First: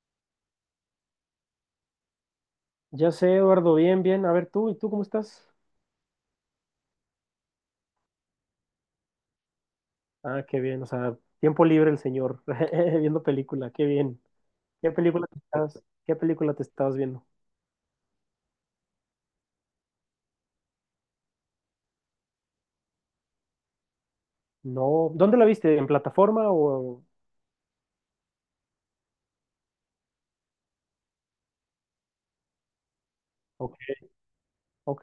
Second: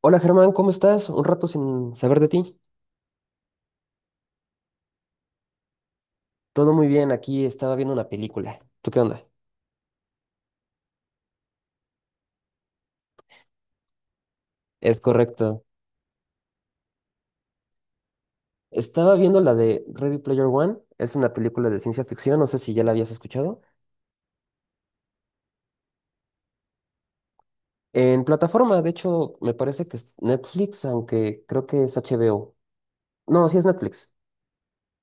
Hola Germán, ¿cómo estás? Un rato sin saber de ti. Ya sé, Eduardo, bien, bien. A ver, tú, ¿y tú cómo estás? Todo muy bien, aquí estaba viendo una película. ¿Tú qué onda? Ah, qué bien, o sea, tiempo libre el señor, viendo película, qué bien. ¿Qué Es película te correcto. estás, ¿qué película te estabas viendo? Estaba viendo la de Ready Player One. Es una película de ciencia ficción, no sé si ya la habías escuchado. No, ¿dónde la viste? ¿En plataforma o...? En plataforma, de hecho, me parece que es Netflix, aunque creo que es HBO. No, sí es Ok, Netflix. ok.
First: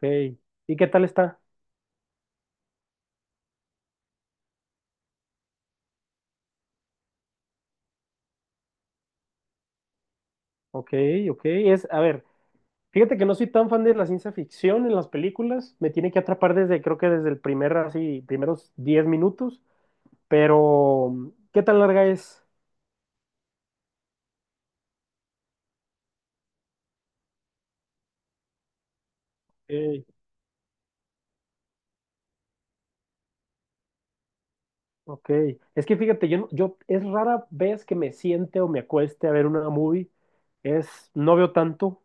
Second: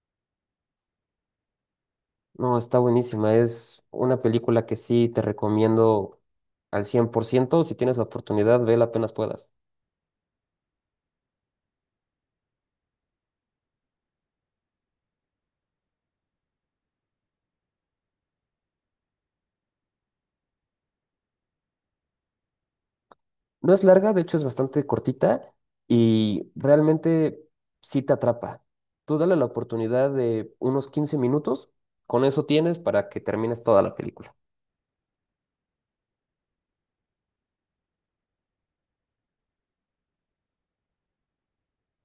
¿Y qué tal está? No, está buenísima. Es una película que sí te recomiendo al 100%. Si tienes la oportunidad, vela apenas puedas. Ok, ok. Es, a ver, fíjate que no soy tan fan de la ciencia ficción en las películas. Me tiene que atrapar desde, creo que desde el primer, así, primeros 10 minutos. Pero, ¿qué tan larga es? No es larga, de hecho es bastante cortita y realmente sí te atrapa. Tú dale la Ok, oportunidad de unos 15 minutos, con eso tienes para que termines toda la película. ok, es que fíjate, yo, yo es rara vez que me siente o me acueste a ver una movie, no veo tanto.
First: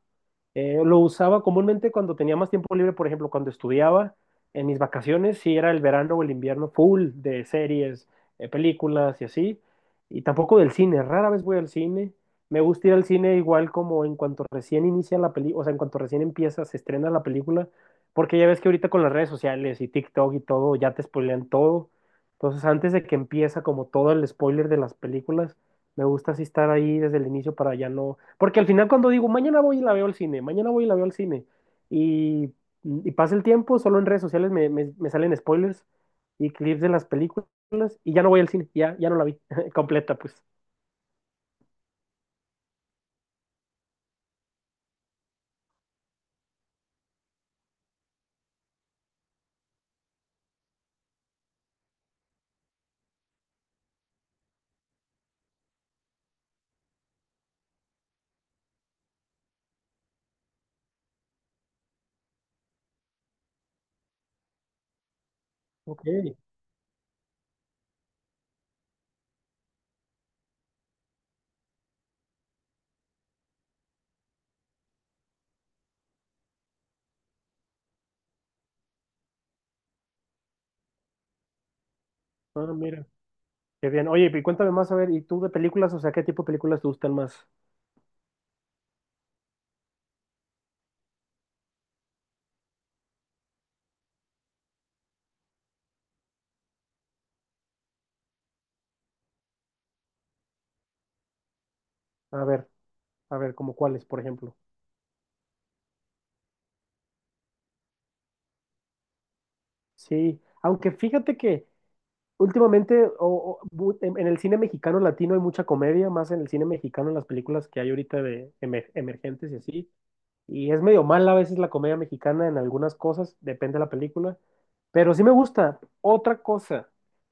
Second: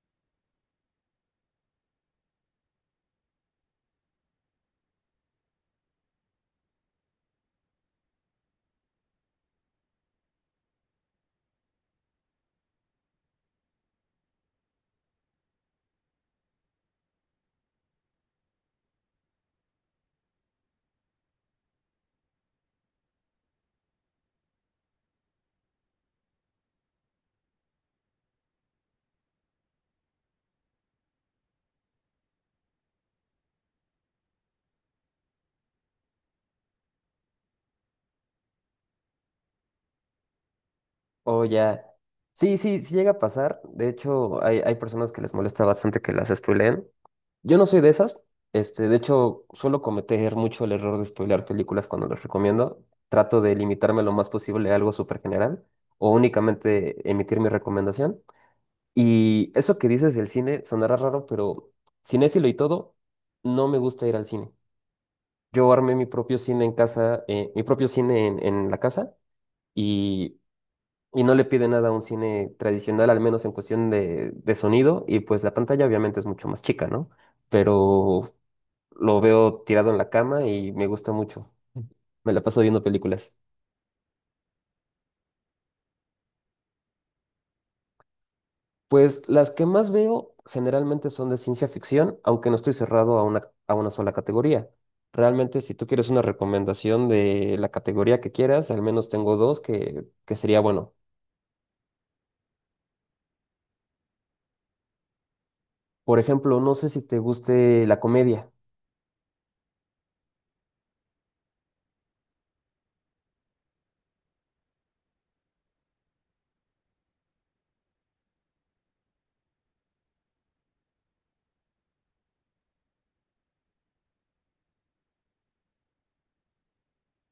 Lo usaba comúnmente cuando tenía más tiempo libre, por ejemplo, cuando estudiaba, en mis vacaciones, si era el verano o el invierno, full de series, películas y así, y tampoco del cine, rara vez voy al cine. Me gusta ir al cine igual como en cuanto recién inicia la película, o sea, en cuanto recién empieza, se estrena la película, porque ya ves que ahorita con las redes sociales y TikTok y todo, ya te spoilean todo. Entonces, antes de que empieza como todo el spoiler de las películas, me gusta así estar ahí desde el inicio para ya no. Porque al final, cuando digo mañana voy y la veo al cine, mañana voy y la veo al cine, y, y pasa el tiempo, solo en redes sociales me salen spoilers y clips de las películas, y ya no voy al cine, ya, ya no la vi completa, pues. O ya. Sí, sí, sí llega a pasar. De hecho, hay personas que les molesta bastante que las spoileen. Yo no soy de esas. De hecho, suelo cometer mucho el error de spoilear películas cuando las recomiendo. Trato de limitarme lo más posible a algo súper general o únicamente emitir mi recomendación. Y eso que dices del cine sonará raro, pero cinéfilo y todo, no me gusta ir al cine. Yo armé mi Ok, propio cine en casa, mi propio cine en la casa y, y no le pide nada a un cine tradicional, al menos en cuestión de sonido. Y pues la pantalla obviamente es mucho más chica, ¿no? Pero lo veo tirado en la cama y me gusta mucho. Me la paso ah, viendo mira, películas. qué bien. Oye, y cuéntame más, a ver, ¿y tú de películas? O sea, ¿qué tipo de películas te gustan más? Pues las que más veo generalmente son de ciencia ficción, aunque no estoy cerrado a una sola categoría. Realmente, si tú quieres una recomendación de la categoría que quieras, al menos tengo dos que sería bueno. A ver, a ver, como cuáles, por ejemplo. Por ejemplo, no sé si te guste la comedia. Sí, aunque fíjate que últimamente, en el cine mexicano latino hay mucha comedia, más en el cine mexicano, en las películas que hay ahorita de emergentes y así. Y es medio mala a veces la comedia mexicana en algunas cosas, depende de la película. Pero sí me gusta. Otra cosa,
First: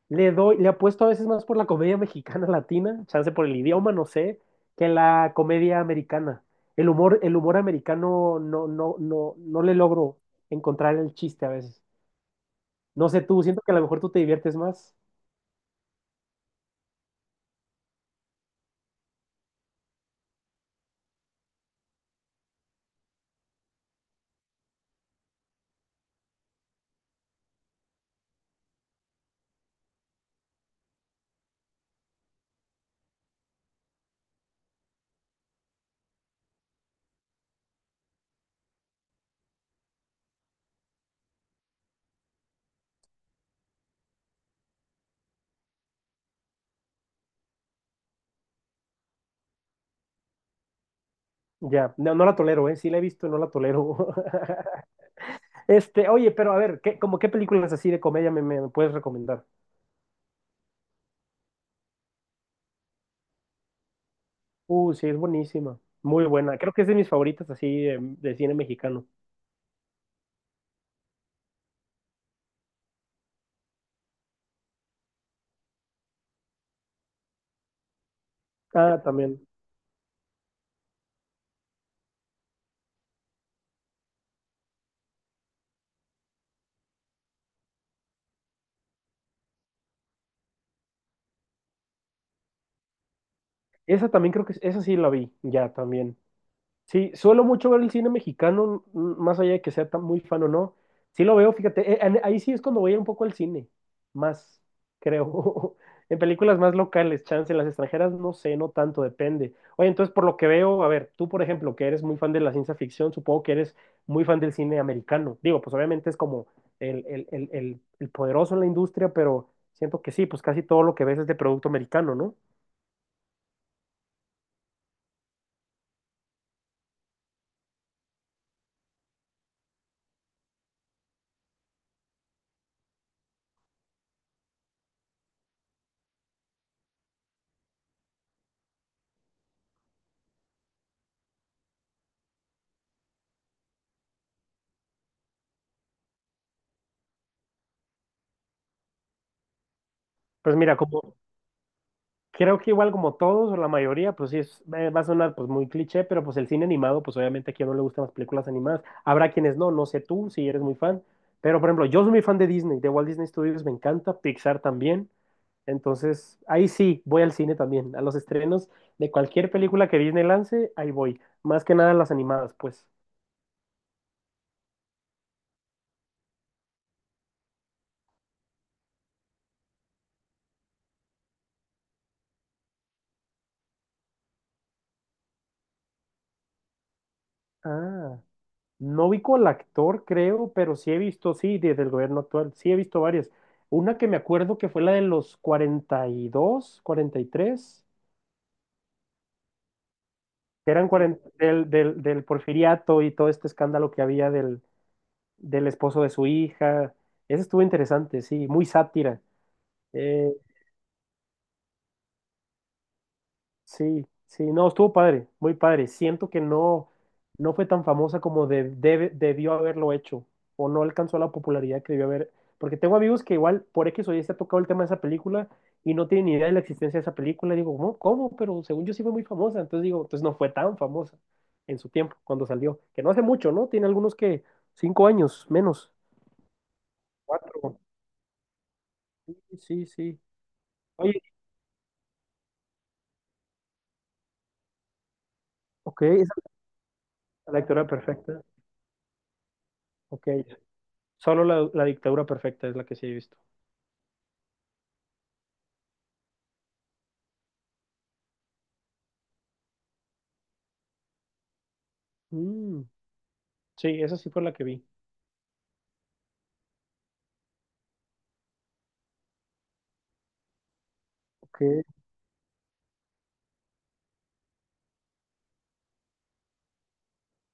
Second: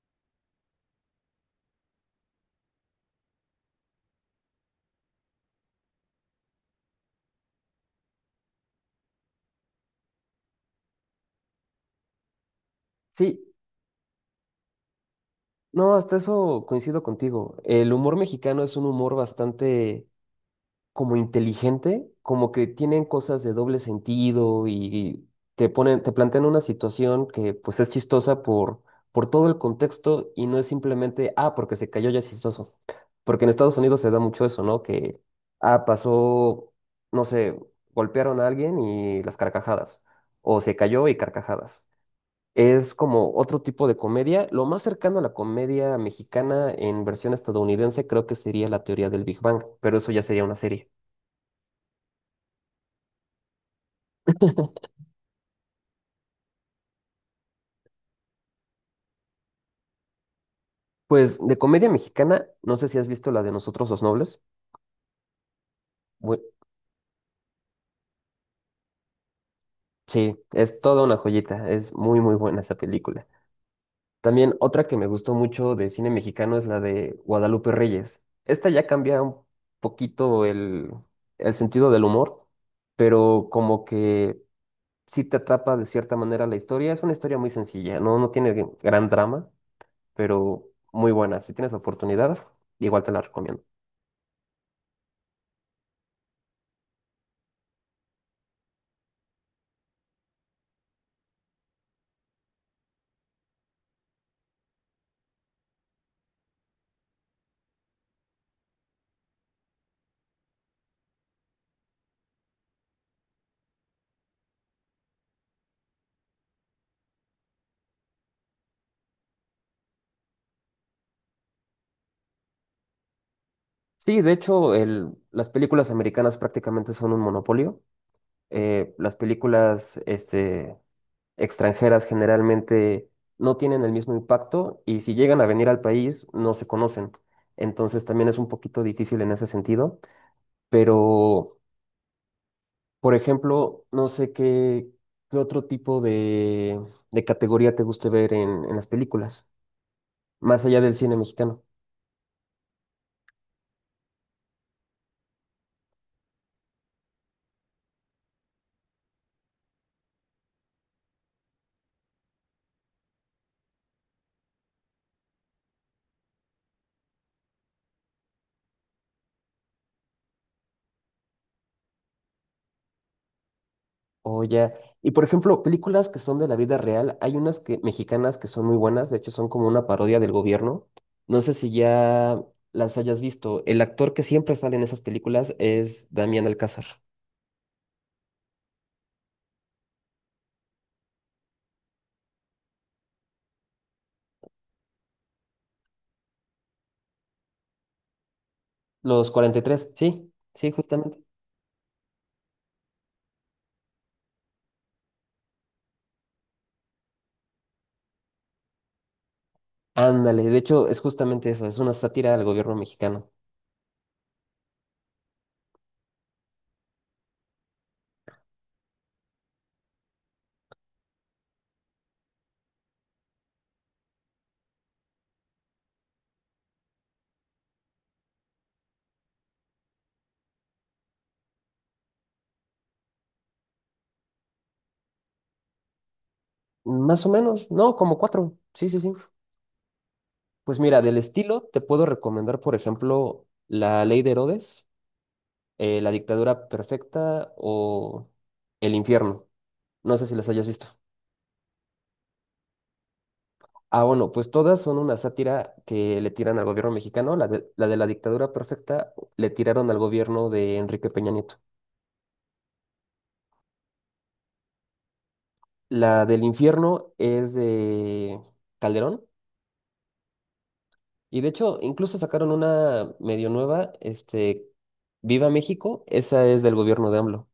le apuesto a veces más por la comedia mexicana latina, chance por el idioma, no sé, que la comedia americana. El humor americano no le logro encontrar el chiste a veces. No sé tú, Sí, siento que a lo mejor tú te diviertes más. no, hasta eso coincido contigo. El humor mexicano es un humor bastante como inteligente, como que tienen cosas de doble sentido y te plantean una situación que pues es chistosa por todo el contexto y no es simplemente, ah, porque se cayó ya es chistoso. Porque en Estados Unidos se da mucho eso, ¿no? Que, ah, pasó, no sé, golpearon a alguien y las carcajadas, o se cayó y carcajadas. Es como otro tipo de comedia. Lo más cercano a la comedia mexicana en versión estadounidense creo que sería la teoría del Big Bang, pero eso ya sería una serie. Ya, no, no la tolero, ¿eh? Sí la he visto y no la tolero. Este, oye, pero a ver, como qué películas así de comedia me puedes recomendar? Pues de comedia mexicana, no sé si has visto la de Nosotros los Nobles. Sí, es buenísima. Muy Bu- buena. Creo que es de mis favoritas así de cine mexicano. sí, es toda una joyita, es muy muy buena esa película. También otra que me gustó mucho de cine mexicano es la de Guadalupe Reyes. Esta ya Ah, cambia un también. poquito el sentido del humor, pero como que sí te atrapa de cierta manera la historia. Es una historia muy sencilla, no, no tiene gran drama, pero muy buena. Si tienes la oportunidad, igual te la recomiendo. Esa también creo que, esa sí la vi, ya, también. Sí, suelo mucho ver el cine mexicano, más allá de que sea tan muy fan o no. Sí lo veo, fíjate, ahí sí es cuando voy un poco al cine, más, creo. En películas más locales, chance, en las extranjeras no sé, no tanto, depende. Oye, entonces por lo que veo, a ver, tú por ejemplo, que eres muy fan de la ciencia ficción, supongo que eres muy fan del cine americano. Digo, pues obviamente es como el poderoso en la industria, pero siento que sí, pues casi todo lo que ves es de producto americano, ¿no? Sí, de hecho, las películas americanas prácticamente son un monopolio. Las películas extranjeras generalmente no tienen el mismo impacto y si llegan a venir al país no se conocen. Entonces también es un poquito difícil en ese sentido. Pero, por ejemplo, no sé qué otro tipo de categoría te guste ver en las películas, Pues más mira, allá del cine como, mexicano. creo que igual como todos o la mayoría, pues sí, es, va a sonar pues muy cliché, pero pues el cine animado, pues obviamente a quien no le gustan las películas animadas, habrá quienes no, no sé tú si eres muy fan, pero por ejemplo, yo soy muy fan de Disney, de Walt Disney Studios me encanta, Pixar también, entonces ahí sí, voy al cine también, a los estrenos de cualquier película que Disney lance, ahí voy, más que nada las animadas, pues. Oh, ya. Y por ejemplo, películas que son de la vida real, hay unas que mexicanas que son muy buenas, de hecho son como una parodia del gobierno. No sé si ya las hayas visto. El actor que siempre sale en esas películas es Damián Alcázar. Ah. No vi con el actor, creo, pero sí he visto, sí, desde el gobierno actual, sí he visto varias. Una que me acuerdo que fue la de los 42, 43, Los 43, sí, sí, que eran justamente. 40 del Porfiriato y todo este escándalo que había del esposo de su hija. Esa estuvo interesante, sí, muy sátira. Eh, Ándale, de hecho es justamente eso, es una sátira al gobierno mexicano. Sí, sí, no, estuvo padre, muy padre. Siento que no, no fue tan famosa como debió haberlo hecho, o no alcanzó la popularidad que debió haber. Porque tengo amigos que igual por X o Y se ha tocado el tema de esa película y no tienen ni idea de la existencia de esa película. Digo, ¿cómo? ¿Cómo? Pero según yo sí fue muy famosa. Entonces digo, entonces no fue tan famosa en su tiempo, cuando salió. Que no hace mucho, ¿no? Tiene algunos que 5 años, menos. Más o menos, Cuatro. no, como cuatro. Sí, sí, sí. Sí, sí. Pues mira, del Oye, estilo te puedo recomendar, por ejemplo, La Ley de Herodes, ok, La esa es dictadura perfecta la dictadura o perfecta. El infierno. No sé Ok, si las hayas visto. solo la, la dictadura perfecta es la que sí he visto. Ah, bueno, pues todas son una sátira que le tiran al gobierno mexicano. La de la dictadura perfecta le tiraron al gobierno de Enrique Peña Nieto. Mm, sí, esa sí fue la que vi. La del infierno es de Calderón. Y de Ok, hecho, incluso sacaron una medio nueva, Viva México. Esa es del gobierno de AMLO.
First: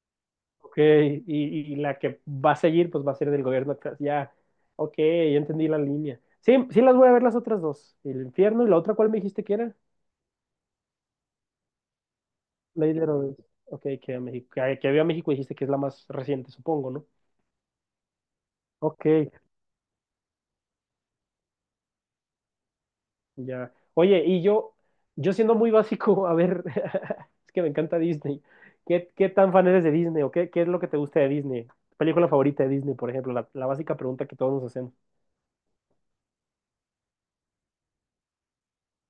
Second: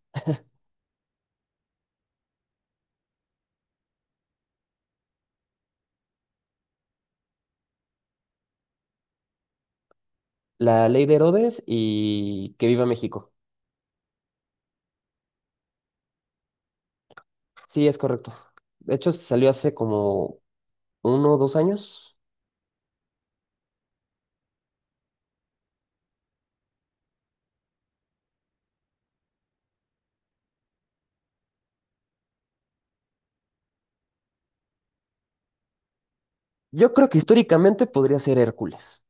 ok, y la que va a seguir, pues va a ser del gobierno acá. Ya, ok, ya entendí la línea. Sí, sí las voy a ver las otras dos. El infierno y la otra, ¿cuál me dijiste que era? La ley de Herodes y Que Viva Lady México. Herodes. Ok, que vio a México y dijiste que es la más reciente, supongo, ¿no? Sí, es correcto. De hecho, Ok. salió hace como 1 o 2 años. Ya. Oye, y yo siendo muy básico, a ver, es que me encanta Disney. ¿Qué, qué tan fan eres de Disney o qué, qué es lo que te gusta de Disney? ¿Tu ¿Película favorita de Disney, por ejemplo? La básica pregunta que todos nos hacemos. Yo creo que históricamente podría ser Hércules.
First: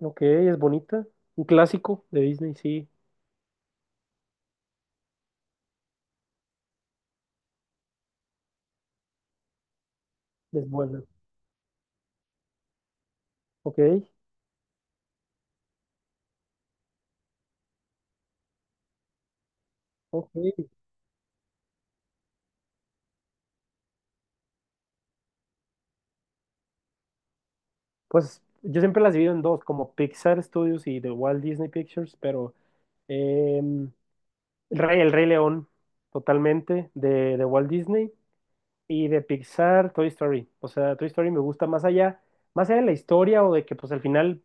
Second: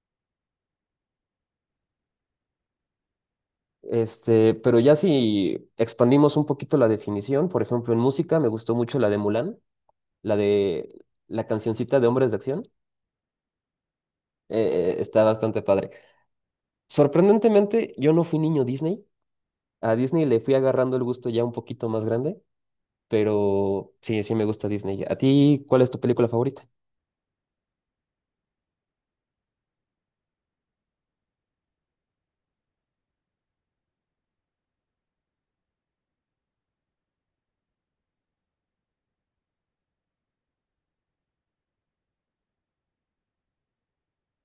Ok, es bonita. Un clásico de Disney, sí, Pero ya si expandimos un poquito la definición, por ejemplo, en música me gustó mucho la de Mulan, la es de buena. la cancioncita de Hombres de Acción, Ok, está bastante padre. Sorprendentemente, yo no fui niño Disney. A Disney le fui ok. agarrando el gusto ya un poquito más grande, pero sí, sí me gusta Disney. ¿A ti cuál es tu película favorita? Pues yo siempre las divido en dos, como Pixar Studios y The Walt Disney Pictures, pero em, el Rey León, totalmente, de Walt Disney. Y de Pixar, Toy Story. O sea, Toy Story me gusta más allá de la historia o de que pues al final,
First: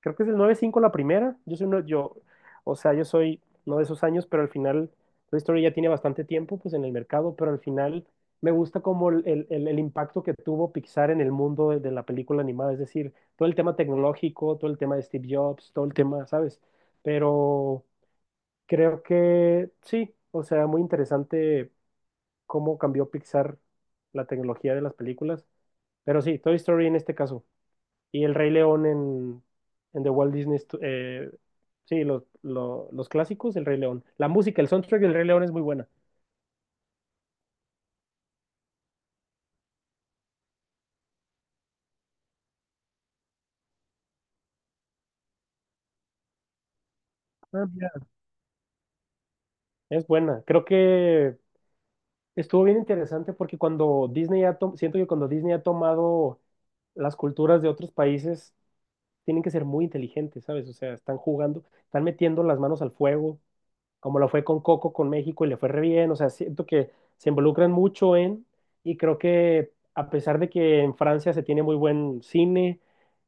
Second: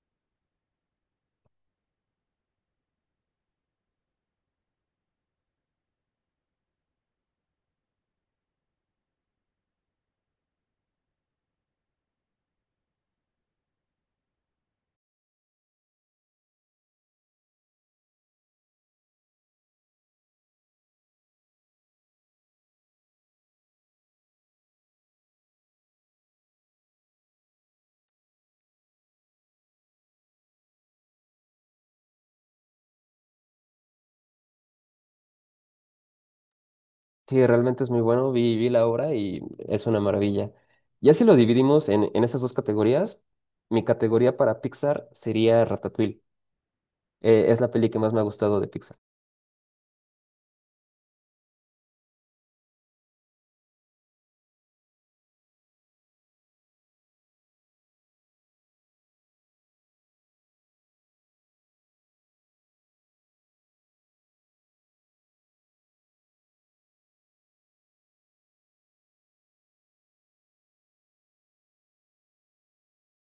creo que es el 95 la primera. Yo soy uno, yo, o sea, yo soy no de esos años, pero al final Toy Story ya tiene bastante tiempo pues en el mercado, pero al final me gusta como el impacto que tuvo Pixar en el mundo de la película animada. Es decir, todo el tema tecnológico, todo el tema de Steve Jobs, todo el tema, ¿sabes? Pero creo que sí, o sea, muy interesante cómo cambió Pixar la tecnología de las películas. Pero sí, Toy Story en este caso. Y El Rey León en The Walt Disney. Sí, los clásicos, El Rey León. La música, el soundtrack del Rey León es muy buena. Sí, realmente es muy bueno. Vi la obra y es una maravilla. Ya si lo dividimos en esas dos categorías, mi categoría para Pixar sería Ratatouille. Es Ah, la peli mira. que más me ha gustado de Pixar. Es buena. Creo que estuvo bien interesante porque cuando Disney siento que cuando Disney ha tomado las culturas de otros países, tienen que ser muy inteligentes, ¿sabes? O sea, están jugando, están metiendo las manos al fuego como lo fue con Coco, con México y le fue re bien. O sea, siento que se involucran mucho en, y creo que a pesar de que en Francia se tiene muy buen cine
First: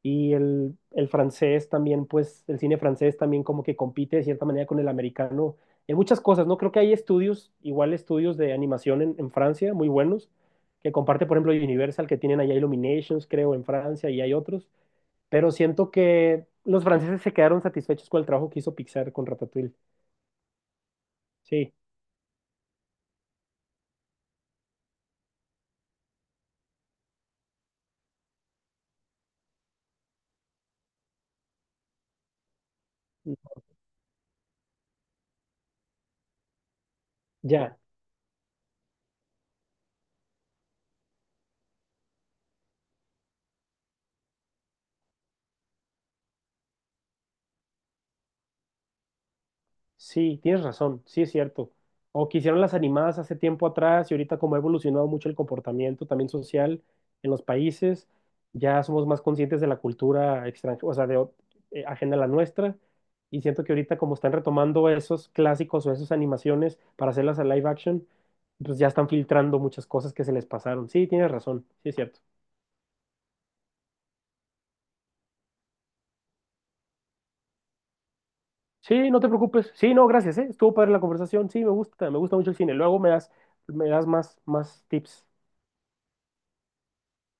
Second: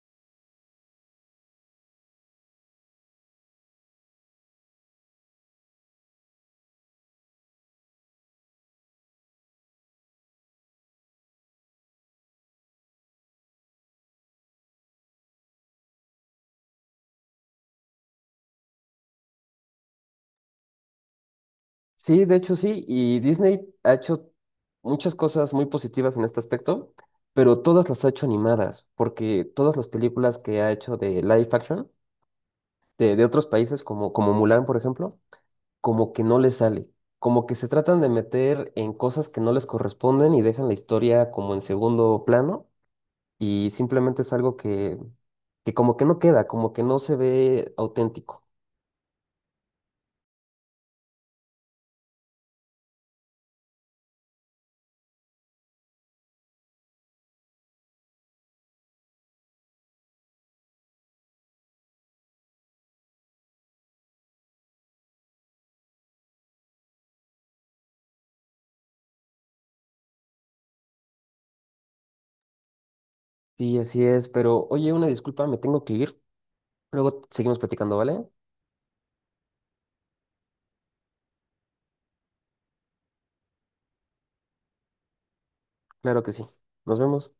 y el francés también, pues el cine francés también como que compite de cierta manera con el americano en muchas cosas, ¿no? Creo que hay estudios, igual estudios de animación en Francia, muy buenos, que comparte, por ejemplo, Universal, que tienen allá Illuminations, creo, en Francia y hay otros, pero siento que los franceses se quedaron satisfechos con el trabajo que hizo Pixar con Ratatouille. Sí. Sí, de hecho sí, y Disney ha hecho muchas cosas muy positivas en este aspecto, pero todas las ha hecho animadas, porque todas las películas que ha hecho de live action, de otros países como, Mulan, por ejemplo, como que no les sale, como que se Ya, tratan de meter en cosas que no les corresponden y dejan la historia como en segundo plano y simplemente es algo que como que no queda, como que no se ve auténtico. sí, tienes razón, sí es cierto. O que hicieron las animadas hace tiempo atrás y ahorita como ha evolucionado mucho el comportamiento también social en los países, ya somos más conscientes de la cultura extranjera, o sea, de, ajena a la nuestra. Y siento que ahorita como están retomando esos clásicos o esas animaciones para hacerlas a live action, pues ya están filtrando muchas cosas que se les pasaron. Sí, tienes razón, sí es cierto. Sí, así es, pero oye, una disculpa, me tengo que ir. Luego seguimos platicando, ¿vale? Sí, no te preocupes. Sí, no, gracias, ¿eh? Estuvo padre la conversación. Sí, me gusta mucho el cine. Luego me das más, más tips. Claro que sí. Nos vemos.